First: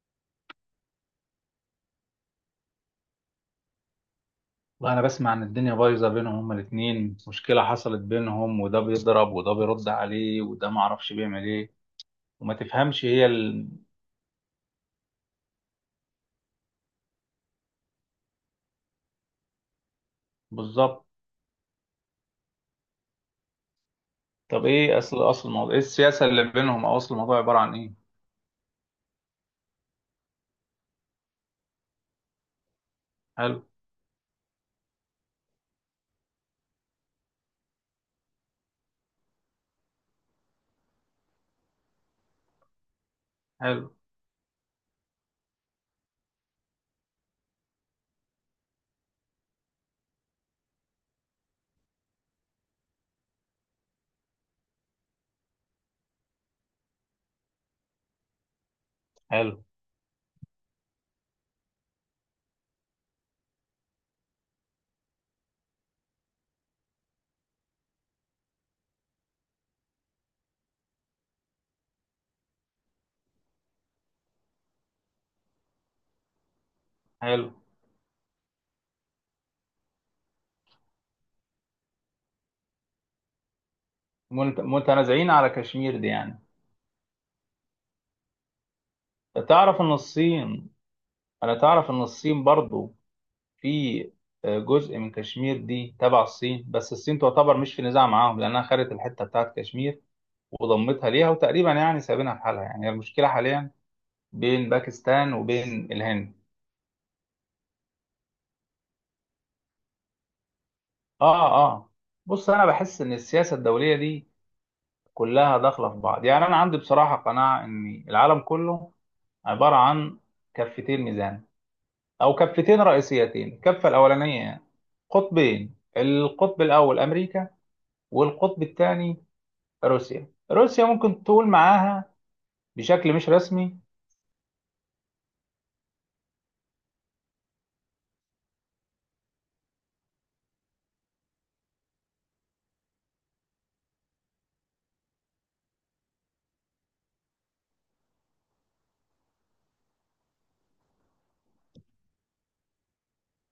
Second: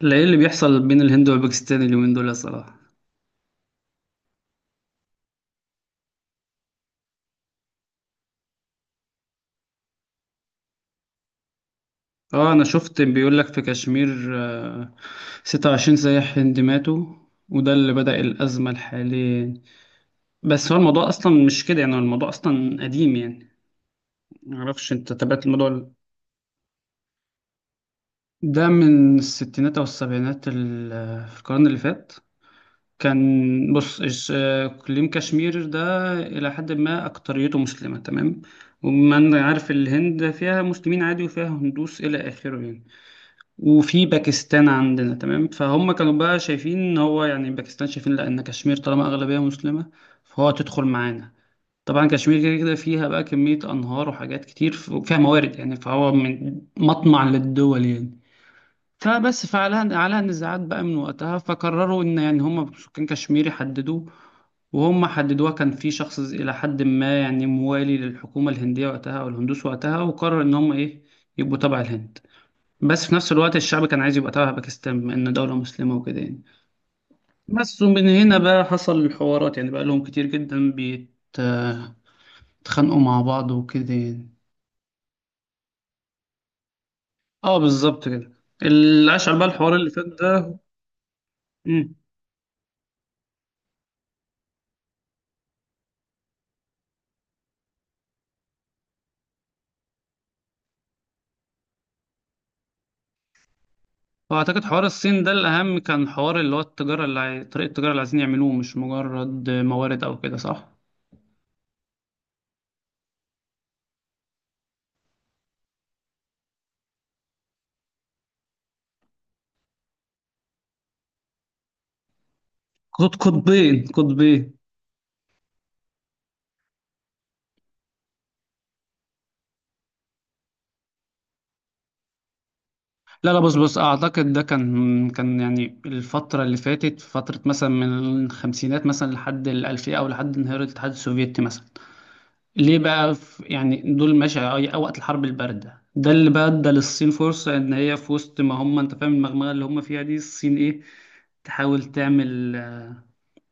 لا، ايه اللي بيحصل بين الهند والباكستان اليومين دول يا صلاح؟ والله انا بسمع ان الدنيا بايظه بينهم، هما الاثنين مشكله حصلت بينهم، وده بيضرب وده بيرد عليه وده ما اعرفش بيعمل ايه. اه، وما انا شفت تفهمش هي بيقول لك في ال... كشمير. آه، 26 سياح هندي ماتوا، وده اللي بدأ الأزمة الحالية. بس هو بالظبط. الموضوع أصلا مش كده، يعني هو الموضوع أصلا قديم يعني. طب معرفش ايه أنت اصل تابعت اصل الموضوع الموضوع، ايه السياسه اللي بينهم، او اصل الموضوع عباره عن ايه؟ ده من الستينات أو السبعينات، في القرن اللي فات. حلو. كان، بص إيش- آه، إقليم كشمير ده إلى حد ما أكتريته مسلمة تمام. وما أنا عارف، الهند فيها مسلمين عادي وفيها هندوس إلى آخره يعني. حلو. وفي باكستان عندنا تمام، فهم كانوا بقى شايفين ان هو يعني باكستان شايفين لا، ان كشمير طالما اغلبيه مسلمه، فهو هتدخل معانا. طبعا كشمير كده كده فيها بقى كميه انهار وحاجات كتير، وفيها موارد يعني، فهو من مطمع للدول يعني. فبس حلو. فعلها على نزاعات بقى من وقتها، فقرروا ان يعني هم سكان كشمير يحددوا. وهم حددوها، كان في شخص إلى حد ما يعني موالي للحكومة الهندية وقتها أو الهندوس وقتها، وقرر إن هم إيه، يبقوا تبع الهند. بس في نفس الوقت الشعب كان عايز يبقى تبع باكستان، بما إن دولة مسلمة وكده يعني. حلو. بس ومن هنا بقى حصل الحوارات، يعني بقى لهم كتير جدا بيتخانقوا مع بعض وكده يعني. متنازعين على كشمير دي يعني. اه بالظبط كده. اللي أشعل بقى الحوار تعرف اللي ان فات ده. الصين تعرف مم. ان الصين برضو في آه، جزء من كشمير دي تبع الصين، بس الصين تعتبر مش في نزاع معاهم لانها خدت الحته بتاعت كشمير وضمتها ليها، وتقريبا يعني سايبينها في حالها، يعني هي المشكله حاليا وأعتقد بين حوار الصين ده باكستان الأهم وبين كان الهند. حوار اللي هو التجارة، طريقة التجارة اللي عايزين يعملوه، مش مجرد موارد أو كده، صح؟ اه اه. بص، انا بحس ان السياسه الدوليه دي كلها داخله في بعض. يعني انا عندي بصراحه قناعه ان العالم كله عباره عن كفتين ميزان، او كفتين قط- رئيسيتين، قطبين الكفه قطبين الاولانيه قطبين، القطب الاول امريكا، والقطب الثاني روسيا، ممكن تقول معاها بشكل مش لا، لا، بص بص، رسمي. اعتقد ده كان يعني الفتره اللي فاتت، فتره مثلا من الخمسينات مثلا لحد الالفيه او لحد انهيار الاتحاد السوفيتي مثلا. ليه بقى، يعني دول ماشي، أو وقت الحرب البارده ده اللي بقى ادى للصين فرصه ان هي في وسط ما هم، انت فاهم المغمغه اللي هم فيها دي، الصين ايه، تحاول تعمل،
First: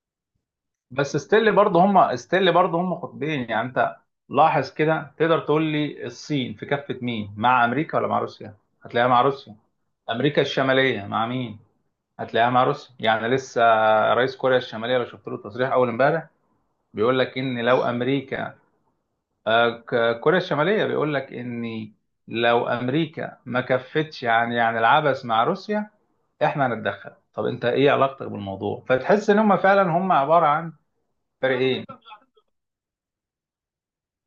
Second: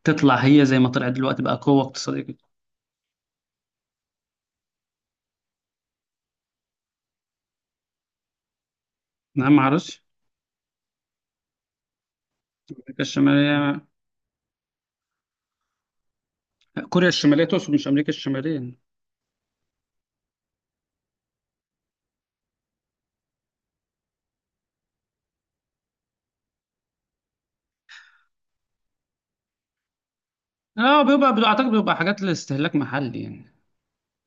تطلع هي زي ما طلعت بس دلوقتي ستيل بقى قوه برضه هم، اقتصاديه كده. ستيل برضه هم قطبين يعني. انت لاحظ كده، تقدر تقول لي الصين في كفة مين؟ مع امريكا ولا مع روسيا؟ هتلاقيها مع نعم، روسيا. ما اعرفش. امريكا الشمالية مع مين؟ هتلاقيها مع روسيا امريكا يعني لسه. الشماليه. رئيس كوريا الشمالية لو شفت له تصريح اول امبارح كوريا بيقول لك الشماليه ان تقصد، لو مش امريكا امريكا، الشماليه. آه، كوريا الشمالية بيقول لك ان لو امريكا ما كفتش يعني، يعني العبث مع روسيا احنا هنتدخل. طب انت ايه علاقتك بالموضوع؟ فتحس ان هم فعلا هم عبارة عن اه، اعتقد فريقين. بيبقى حاجات لاستهلاك محلي يعني.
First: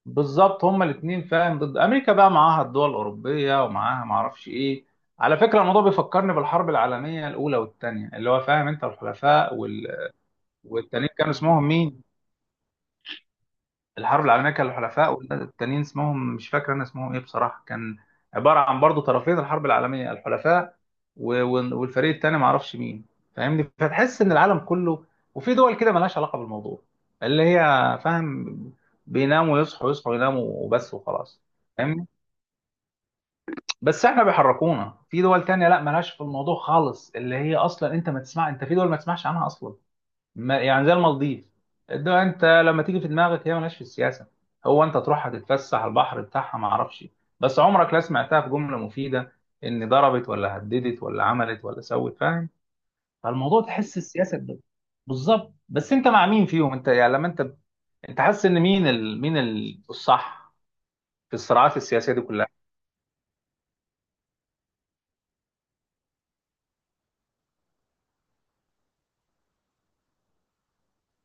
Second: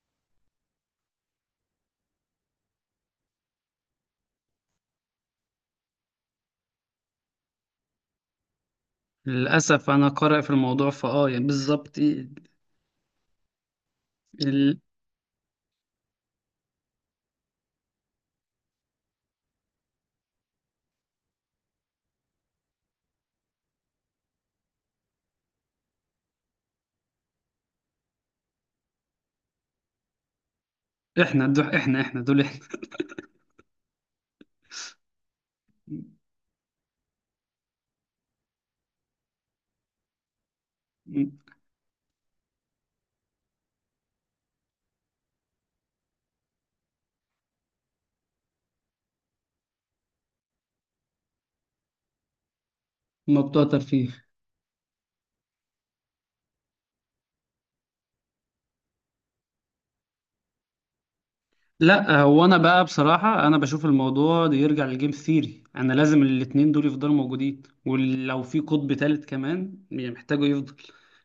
بالظبط، هما الاثنين فاهم، ضد امريكا بقى معاها الدول الاوروبيه ومعاها ما اعرفش ايه. على فكره الموضوع بيفكرني بالحرب العالميه الاولى والثانيه، اللي هو فاهم انت، الحلفاء وال... للأسف أنا قارئ في الموضوع والتانيين فأه كانوا يعني اسمهم بالظبط مين؟ إيه. الحرب العالميه كان ال... الحلفاء والتانيين اسمهم مش فاكر انا اسمهم ايه بصراحه. كان عباره عن برضو طرفين الحرب العالميه، الحلفاء و... والفريق الثاني ما اعرفش مين. فاهمني؟ فتحس ان العالم كله، وفي دول كده ملهاش علاقه بالموضوع، اللي هي فاهم بيناموا يصحوا، يصحوا يناموا، وبس وخلاص. إحنا دول إحنا فاهمني؟ بس احنا بيحركونا في دول تانية لا مالهاش في الموضوع خالص، اللي هي اصلا انت ما تسمع، انت في دول ما تسمعش عنها اصلا. ما يعني زي المالديف، الدول انت لما تيجي في دماغك هي مالهاش في السياسة، هو انت تروح هتتفسح على البحر بتاعها ما اعرفش. بس عمرك لا سمعتها في جملة مفيدة ان ضربت ولا هددت ولا عملت ولا سوت، فاهم؟ ما فالموضوع بتوع تحس ترفيه. السياسة ب-. بالظبط. بس انت مع مين فيهم انت يعني؟ لما انت، انت حاسس ان مين ال... مين ال... الصح في الصراعات السياسية لا، دي هو كلها؟ أنا بقى بصراحة أنا بشوف الموضوع ده يرجع للجيم ثيري، أنا لازم الاتنين دول يفضلوا موجودين، ولو في قطب تالت كمان يعني محتاجه يفضل.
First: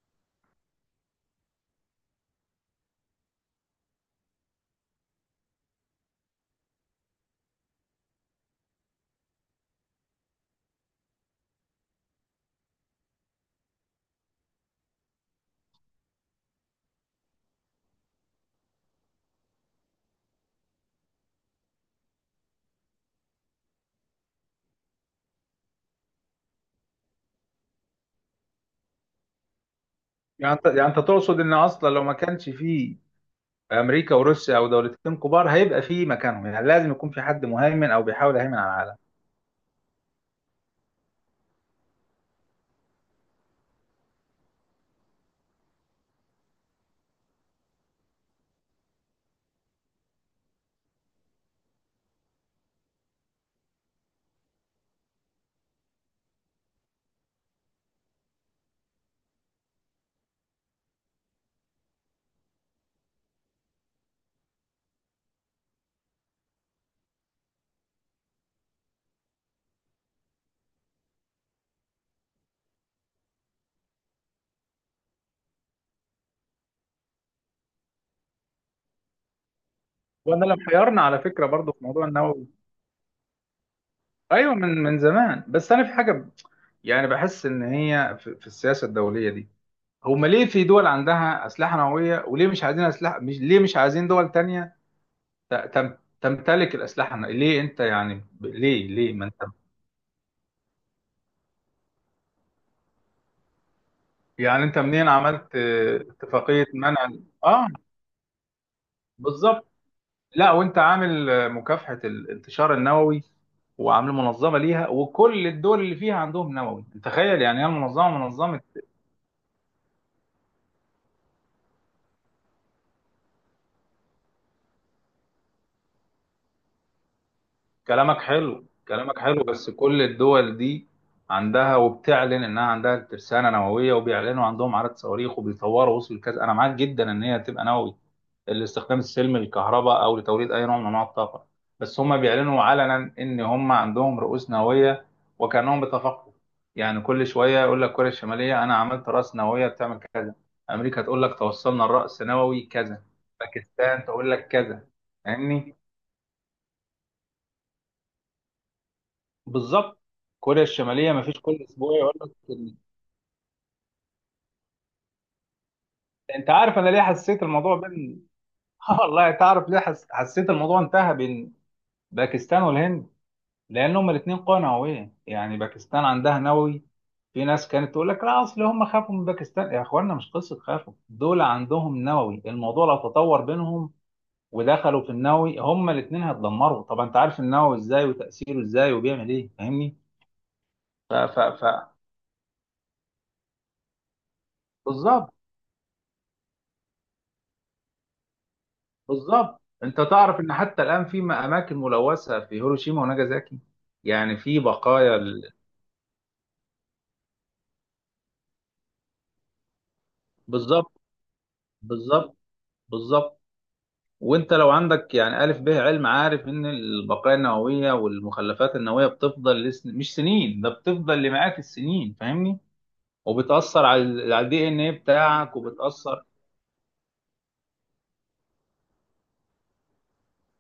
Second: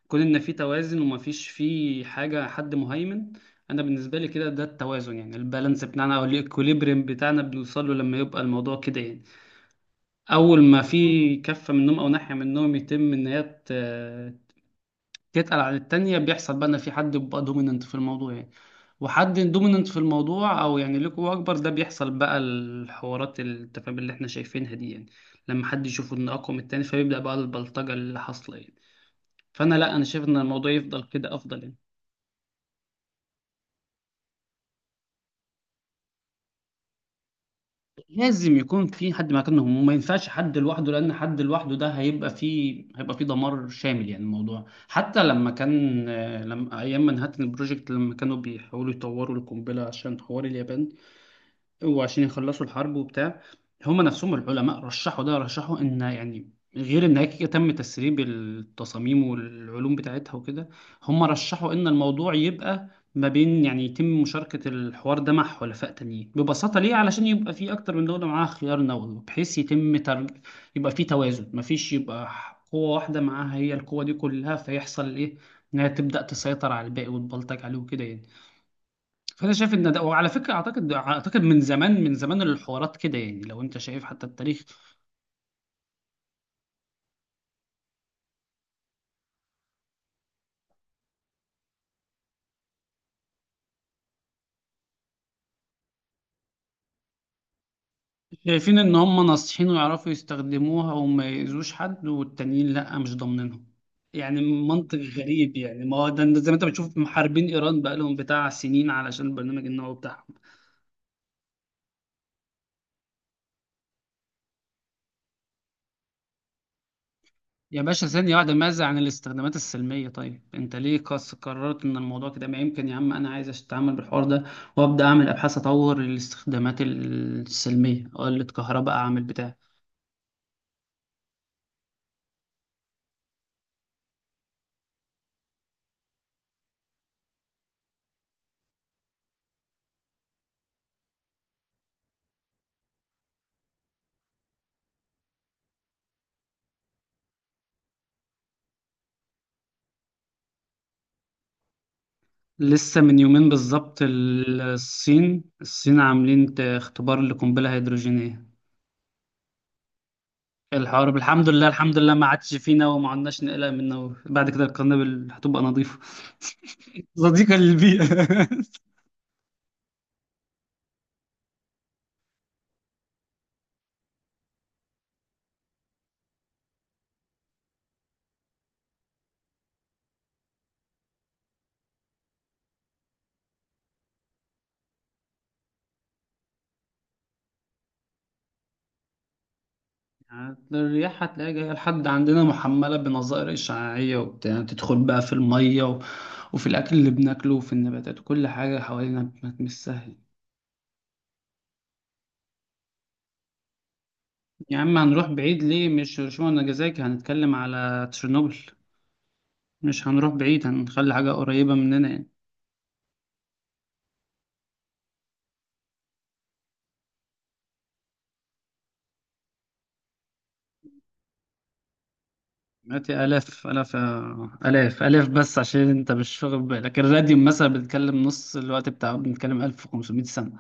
كون إن في توازن ومفيش في حاجة حد مهيمن. أنا بالنسبة لي كده ده التوازن، يعني البالانس بتاعنا أو الإكوليبريم بتاعنا بنوصل له لما يبقى الموضوع كده يعني. اول ما في كفه منهم او ناحيه منهم يتم ان هي تتقل عن التانية، بيحصل بقى ان في حد بيبقى دوميننت في الموضوع يعني. وحد دوميننت في الموضوع او يعني ليه قوه اكبر، ده بيحصل بقى الحوارات التفاهم اللي احنا شايفينها دي يعني. لما حد يشوف ان اقوى من التاني، فبيبدا بقى البلطجه اللي حاصله يعني. فانا لا، انا شايف ان يعني انت، الموضوع يعني انت يفضل كده تقصد ان افضل يعني. اصلا لو ما كانش فيه امريكا وروسيا او دولتين كبار هيبقى فيه مكانهم؟ يعني لازم يكون في حد مهيمن او بيحاول يهيمن لازم على يكون العالم. في حد مكانهم، وما ينفعش حد لوحده، لان حد لوحده ده هيبقى فيه، دمار شامل يعني. الموضوع حتى لما كان، لما ايام منهاتن البروجكت لما كانوا بيحاولوا يطوروا القنبله عشان حوار اليابان، وعشان يخلصوا الحرب وبتاع. هما نفسهم العلماء رشحوا ده، رشحوا ان يعني، غير ان هيك تم تسريب التصاميم والعلوم بتاعتها وكده. هما رشحوا ان الموضوع يبقى ما بين، يعني يتم مشاركة الحوار ده مع حلفاء تانيين ببساطة، ليه؟ علشان يبقى في أكتر من دولة معاها خيار نووي، بحيث يبقى في توازن، مفيش يبقى قوة واحدة معاها هي القوة دي كلها، فيحصل إيه؟ إنها تبدأ تسيطر على الباقي وتبلطج عليه وكده يعني. فانا شايف ان ده، وعلى وانا فكره، لو اعتقد حيرنا على اعتقد فكره من برضو في زمان، موضوع من زمان النووي، الحوارات كده يعني، لو انت شايف حتى ايوه التاريخ. من زمان، بس انا في حاجه ب-. يعني بحس ان هي في, في السياسه الدوليه دي، هم ليه في دول عندها اسلحه نوويه وليه مش عايزين اسلحه، مش ليه مش عايزين دول تانية تم تمتلك الاسلحه النووية؟ ليه انت يعني ب- شايفين ليه ان ليه ما هم انت. ناصحين ويعرفوا يستخدموها وما يأذوش حد، والتانيين لا، مش ضامنينهم يعني. يعني انت منطق منين عملت غريب يعني، ما اه، هو ده زي ما انت اتفاقيه منع. بتشوف محاربين اه ايران بقالهم بتاع سنين علشان البرنامج بالظبط. النووي بتاعهم. لا وانت عامل آه، مكافحة الانتشار النووي وعامل منظمة ليها، وكل الدول اللي فيها عندهم نووي، تخيل يعني هي يا باشا، المنظمة ثانية واحدة، منظمة. ماذا عن الاستخدامات السلمية؟ طيب انت ليه قررت ان الموضوع كده؟ ما يمكن يا عم انا عايز اتعامل بالحوار ده، وابدا اعمل ابحاث، اطور الاستخدامات السلمية، كلامك اقلد حلو، كهرباء، كلامك اعمل حلو، بتاع. بس كل الدول دي عندها وبتعلن انها عندها ترسانه نوويه، وبيعلنوا عندهم عدد صواريخ، وبيطوروا وصل الكذا. انا معاك جدا ان هي تبقى نووي الاستخدام السلمي للكهرباء، او لتوليد اي نوع من انواع الطاقه. بس هم بيعلنوا علنا ان هم عندهم رؤوس نوويه، وكانهم بيتفاقموا. يعني كل شويه يقول لك كوريا الشماليه انا عملت راس نوويه بتعمل كذا، امريكا تقول لك توصلنا الراس نووي لسه كذا، من يومين بالظبط، باكستان تقول لك ال- كذا، الصين فاهمني؟ الصين عاملين اختبار لقنبلة هيدروجينية. بالظبط. كوريا الشماليه الحوار ما فيش الحمد كل لله، اسبوع الحمد يقول لله، ما لك، عادش إن-. فينا وما عدناش نقلق منه، بعد كده القنابل هتبقى نظيفة. انت عارف انا ليه حسيت صديقة الموضوع للبيئة. بين آه والله. تعرف ليه حسيت الموضوع انتهى بين باكستان والهند؟ لان هما الاثنين قوى نوويه. يعني باكستان عندها نووي، في ناس كانت تقول لك لا اصل هم خافوا من باكستان، يا اخوانا مش قصه خافوا، دول عندهم نووي، الموضوع لو تطور بينهم ودخلوا في النووي هما الاثنين هيتدمروا. طب انت عارف النووي ازاي، وتاثيره ازاي، وبيعمل ايه، فاهمني؟ يعني ف الرياح ف هتلاقيها ف جاية لحد عندنا محملة بنظائر إشعاعية وبتاع، تدخل بقى في بالظبط. المية، وفي الأكل اللي بناكله وفي النباتات وكل حاجة حوالينا. بالظبط. مش انت سهل. تعرف ان حتى الان في اماكن ملوثه في هيروشيما وناجازاكي، يعني في يا عم بقايا هنروح ال... بعيد ليه، مش هيروشيما وناجازاكي، هنتكلم على تشيرنوبل. مش هنروح بعيد، بالظبط. هنخلي حاجة قريبة مننا يعني. بالظبط. بالظبط. وانت لو عندك يعني الف به علم عارف ان البقايا النوويه والمخلفات النوويه بتفضل لسن... مش سنين، ده بتفضل لمئات السنين، فاهمني؟ مئات آلاف وبتاثر آلاف، على على الدي ان ايه آلاف آلاف، بتاعك، بس عشان أنت وبتاثر. مش واخد بالك، الراديوم مثلا، بنتكلم نص الوقت بتاعه، بنتكلم 1500 سنة.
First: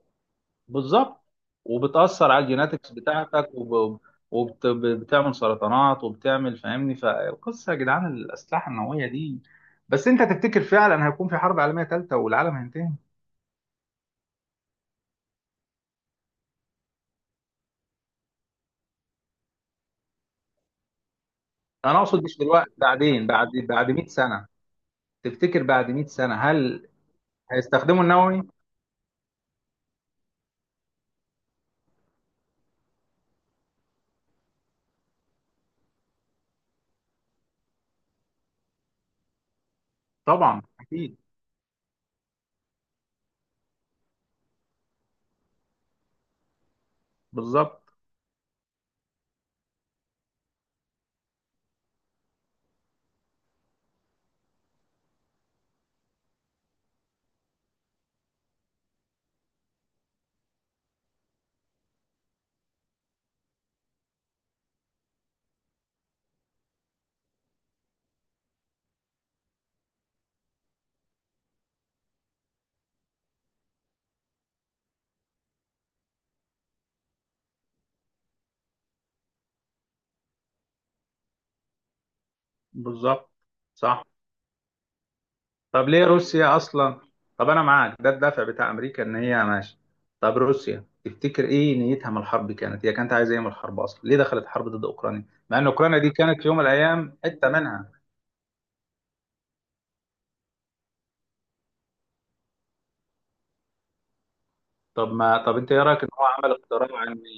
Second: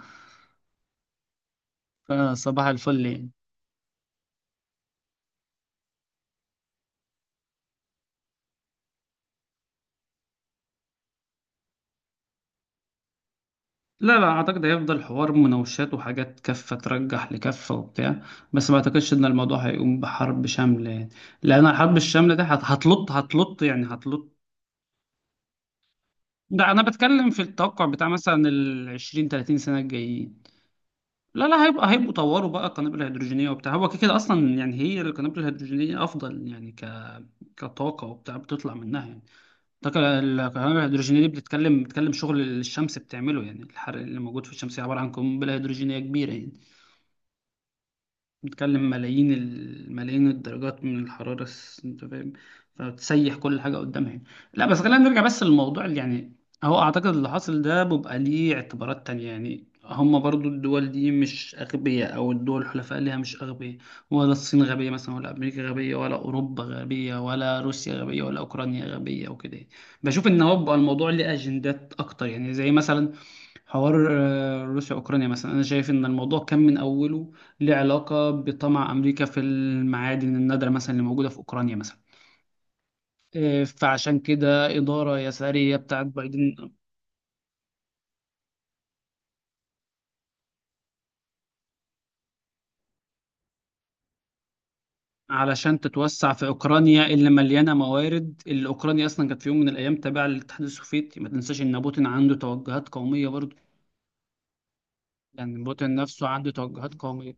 بالظبط. وبتأثر على فصباح الجيناتكس الفل يعني. بتاعتك وب... وبتعمل سرطانات وبتعمل، فاهمني؟ فالقصة يا جدعان الأسلحة النووية دي. بس أنت تفتكر فعلا هيكون في حرب عالمية ثالثة والعالم هينتهي؟ لا، لا أعتقد، هيفضل حوار مناوشات وحاجات، كفة ترجح لكفة وبتاع. بس ما أعتقدش إن الموضوع هيقوم بحرب شاملة يعني. لأن الحرب أنا أقصد الشاملة مش دي دلوقتي، هتلط بعدين، بعد هتلط يعني بعد 100 هتلط. سنة. تفتكر بعد 100 سنة ده أنا هل بتكلم في التوقع هيستخدموا بتاع النووي؟ مثلا ال 20 30 سنة الجايين. لا، لا، هيبقوا طوروا بقى القنابل الهيدروجينية وبتاع، هو كده كده أصلا يعني. هي القنابل الهيدروجينية أفضل يعني، كطاقة وبتاع بتطلع منها يعني الطاقة. طبعا القنابل أكيد. الهيدروجينية دي بتتكلم، شغل الشمس بتعمله، يعني الحرق اللي موجود في الشمس عبارة عن قنبلة هيدروجينية كبيرة يعني. بالظبط. بتتكلم ملايين الملايين الدرجات من الحرارة، انت فاهم، فبتسيح كل حاجة قدامها يعني. لا بس خلينا نرجع بس للموضوع اللي يعني، هو اعتقد اللي حاصل ده، بيبقى ليه اعتبارات تانية يعني، هما برضو الدول دي مش أغبياء، أو الدول الحلفاء ليها مش أغبياء. ولا الصين غبية مثلا، ولا أمريكا غبية، ولا أوروبا غبية، ولا روسيا غبية، ولا أوكرانيا غبية وكده يعني. بشوف إن هو بيبقى الموضوع ليه أجندات أكتر يعني، زي مثلا حوار روسيا أوكرانيا مثلا، أنا شايف إن الموضوع كان من أوله له علاقة بطمع أمريكا في المعادن النادرة مثلا اللي موجودة في أوكرانيا مثلا. بالظبط. صح. فعشان كده إدارة يسارية طب ليه بتاعت بايدن، روسيا اصلا؟ طب انا معاك ده الدافع بتاع امريكا ان هي ماشي. طب روسيا تفتكر ايه نيتها من الحرب؟ كانت هي كانت عايزه ايه من الحرب اصلا؟ ليه دخلت حرب ضد اوكرانيا، مع ان علشان اوكرانيا دي تتوسع كانت في في يوم من أوكرانيا الايام اللي حته مليانة منها؟ موارد، اللي أوكرانيا أصلا كانت في يوم من الأيام تابعة للاتحاد السوفيتي، ما تنساش إن بوتين عنده توجهات قومية برضه، طب ما طب يعني انت ايه بوتين رايك ان هو نفسه عنده عمل توجهات اقتراع ان، قومية.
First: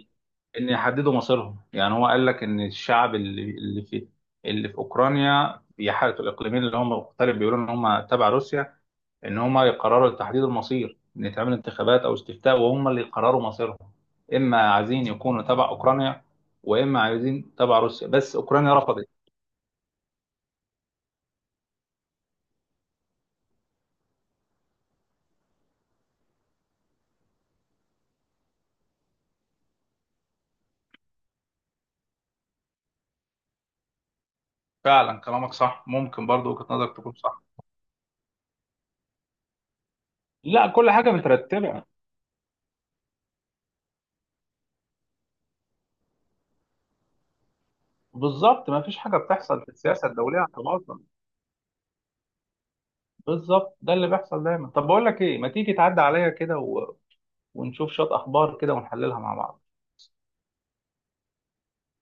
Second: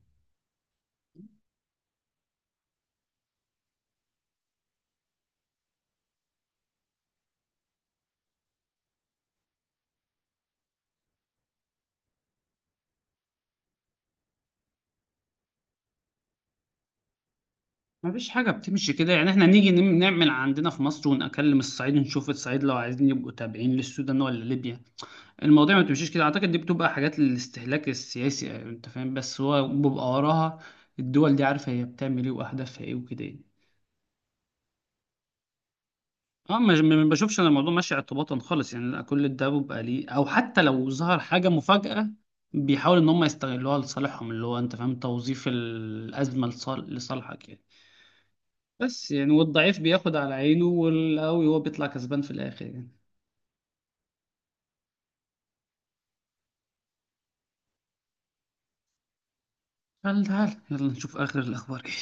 ان يحددوا مصيرهم؟ يعني هو قال لك ان الشعب اللي في، اللي في اوكرانيا بيحارب، الاقليمين اللي هم مختلف بيقولوا ان هم تبع روسيا، ان هم يقرروا تحديد المصير، ان يتعمل انتخابات او استفتاء، وهم اللي يقرروا مصيرهم، اما عايزين يكونوا تبع اوكرانيا، واما عايزين تبع روسيا، مفيش بس حاجة اوكرانيا بتمشي رفضت. كده يعني، احنا نيجي نعمل عندنا في مصر ونكلم الصعيد، نشوف الصعيد لو عايزين يبقوا تابعين للسودان ولا ليبيا. المواضيع ما بتمشيش كده، اعتقد دي بتبقى حاجات للاستهلاك السياسي يعني، انت فاهم، بس هو بيبقى وراها الدول دي عارفه هي بتعمل ايه واهدافها ايه وكده يعني. فعلا كلامك صح، ممكن برضو اه، وجهة نظرك ما تكون بشوفش صح. انا الموضوع ماشي اعتباطا خالص يعني. لا، كل ده بيبقى ليه، او حتى لا كل لو حاجة ظهر حاجه مترتبة. مفاجاه بيحاول ان هم يستغلوها لصالحهم، اللي هو انت فاهم توظيف الازمه لصالحك يعني. بالظبط، ما فيش بس حاجة يعني، بتحصل في والضعيف السياسة بياخد على الدولية عينه، اعتباطا. والقوي هو بيطلع كسبان في الاخر يعني. بالظبط، ده اللي بيحصل دايما. طب بقول لك ايه، ما تيجي تعدي عليا كده و... ونشوف شوية اخبار كده ونحللها مع بعض. تعال تعال يلا نشوف اخر الاخبار كده.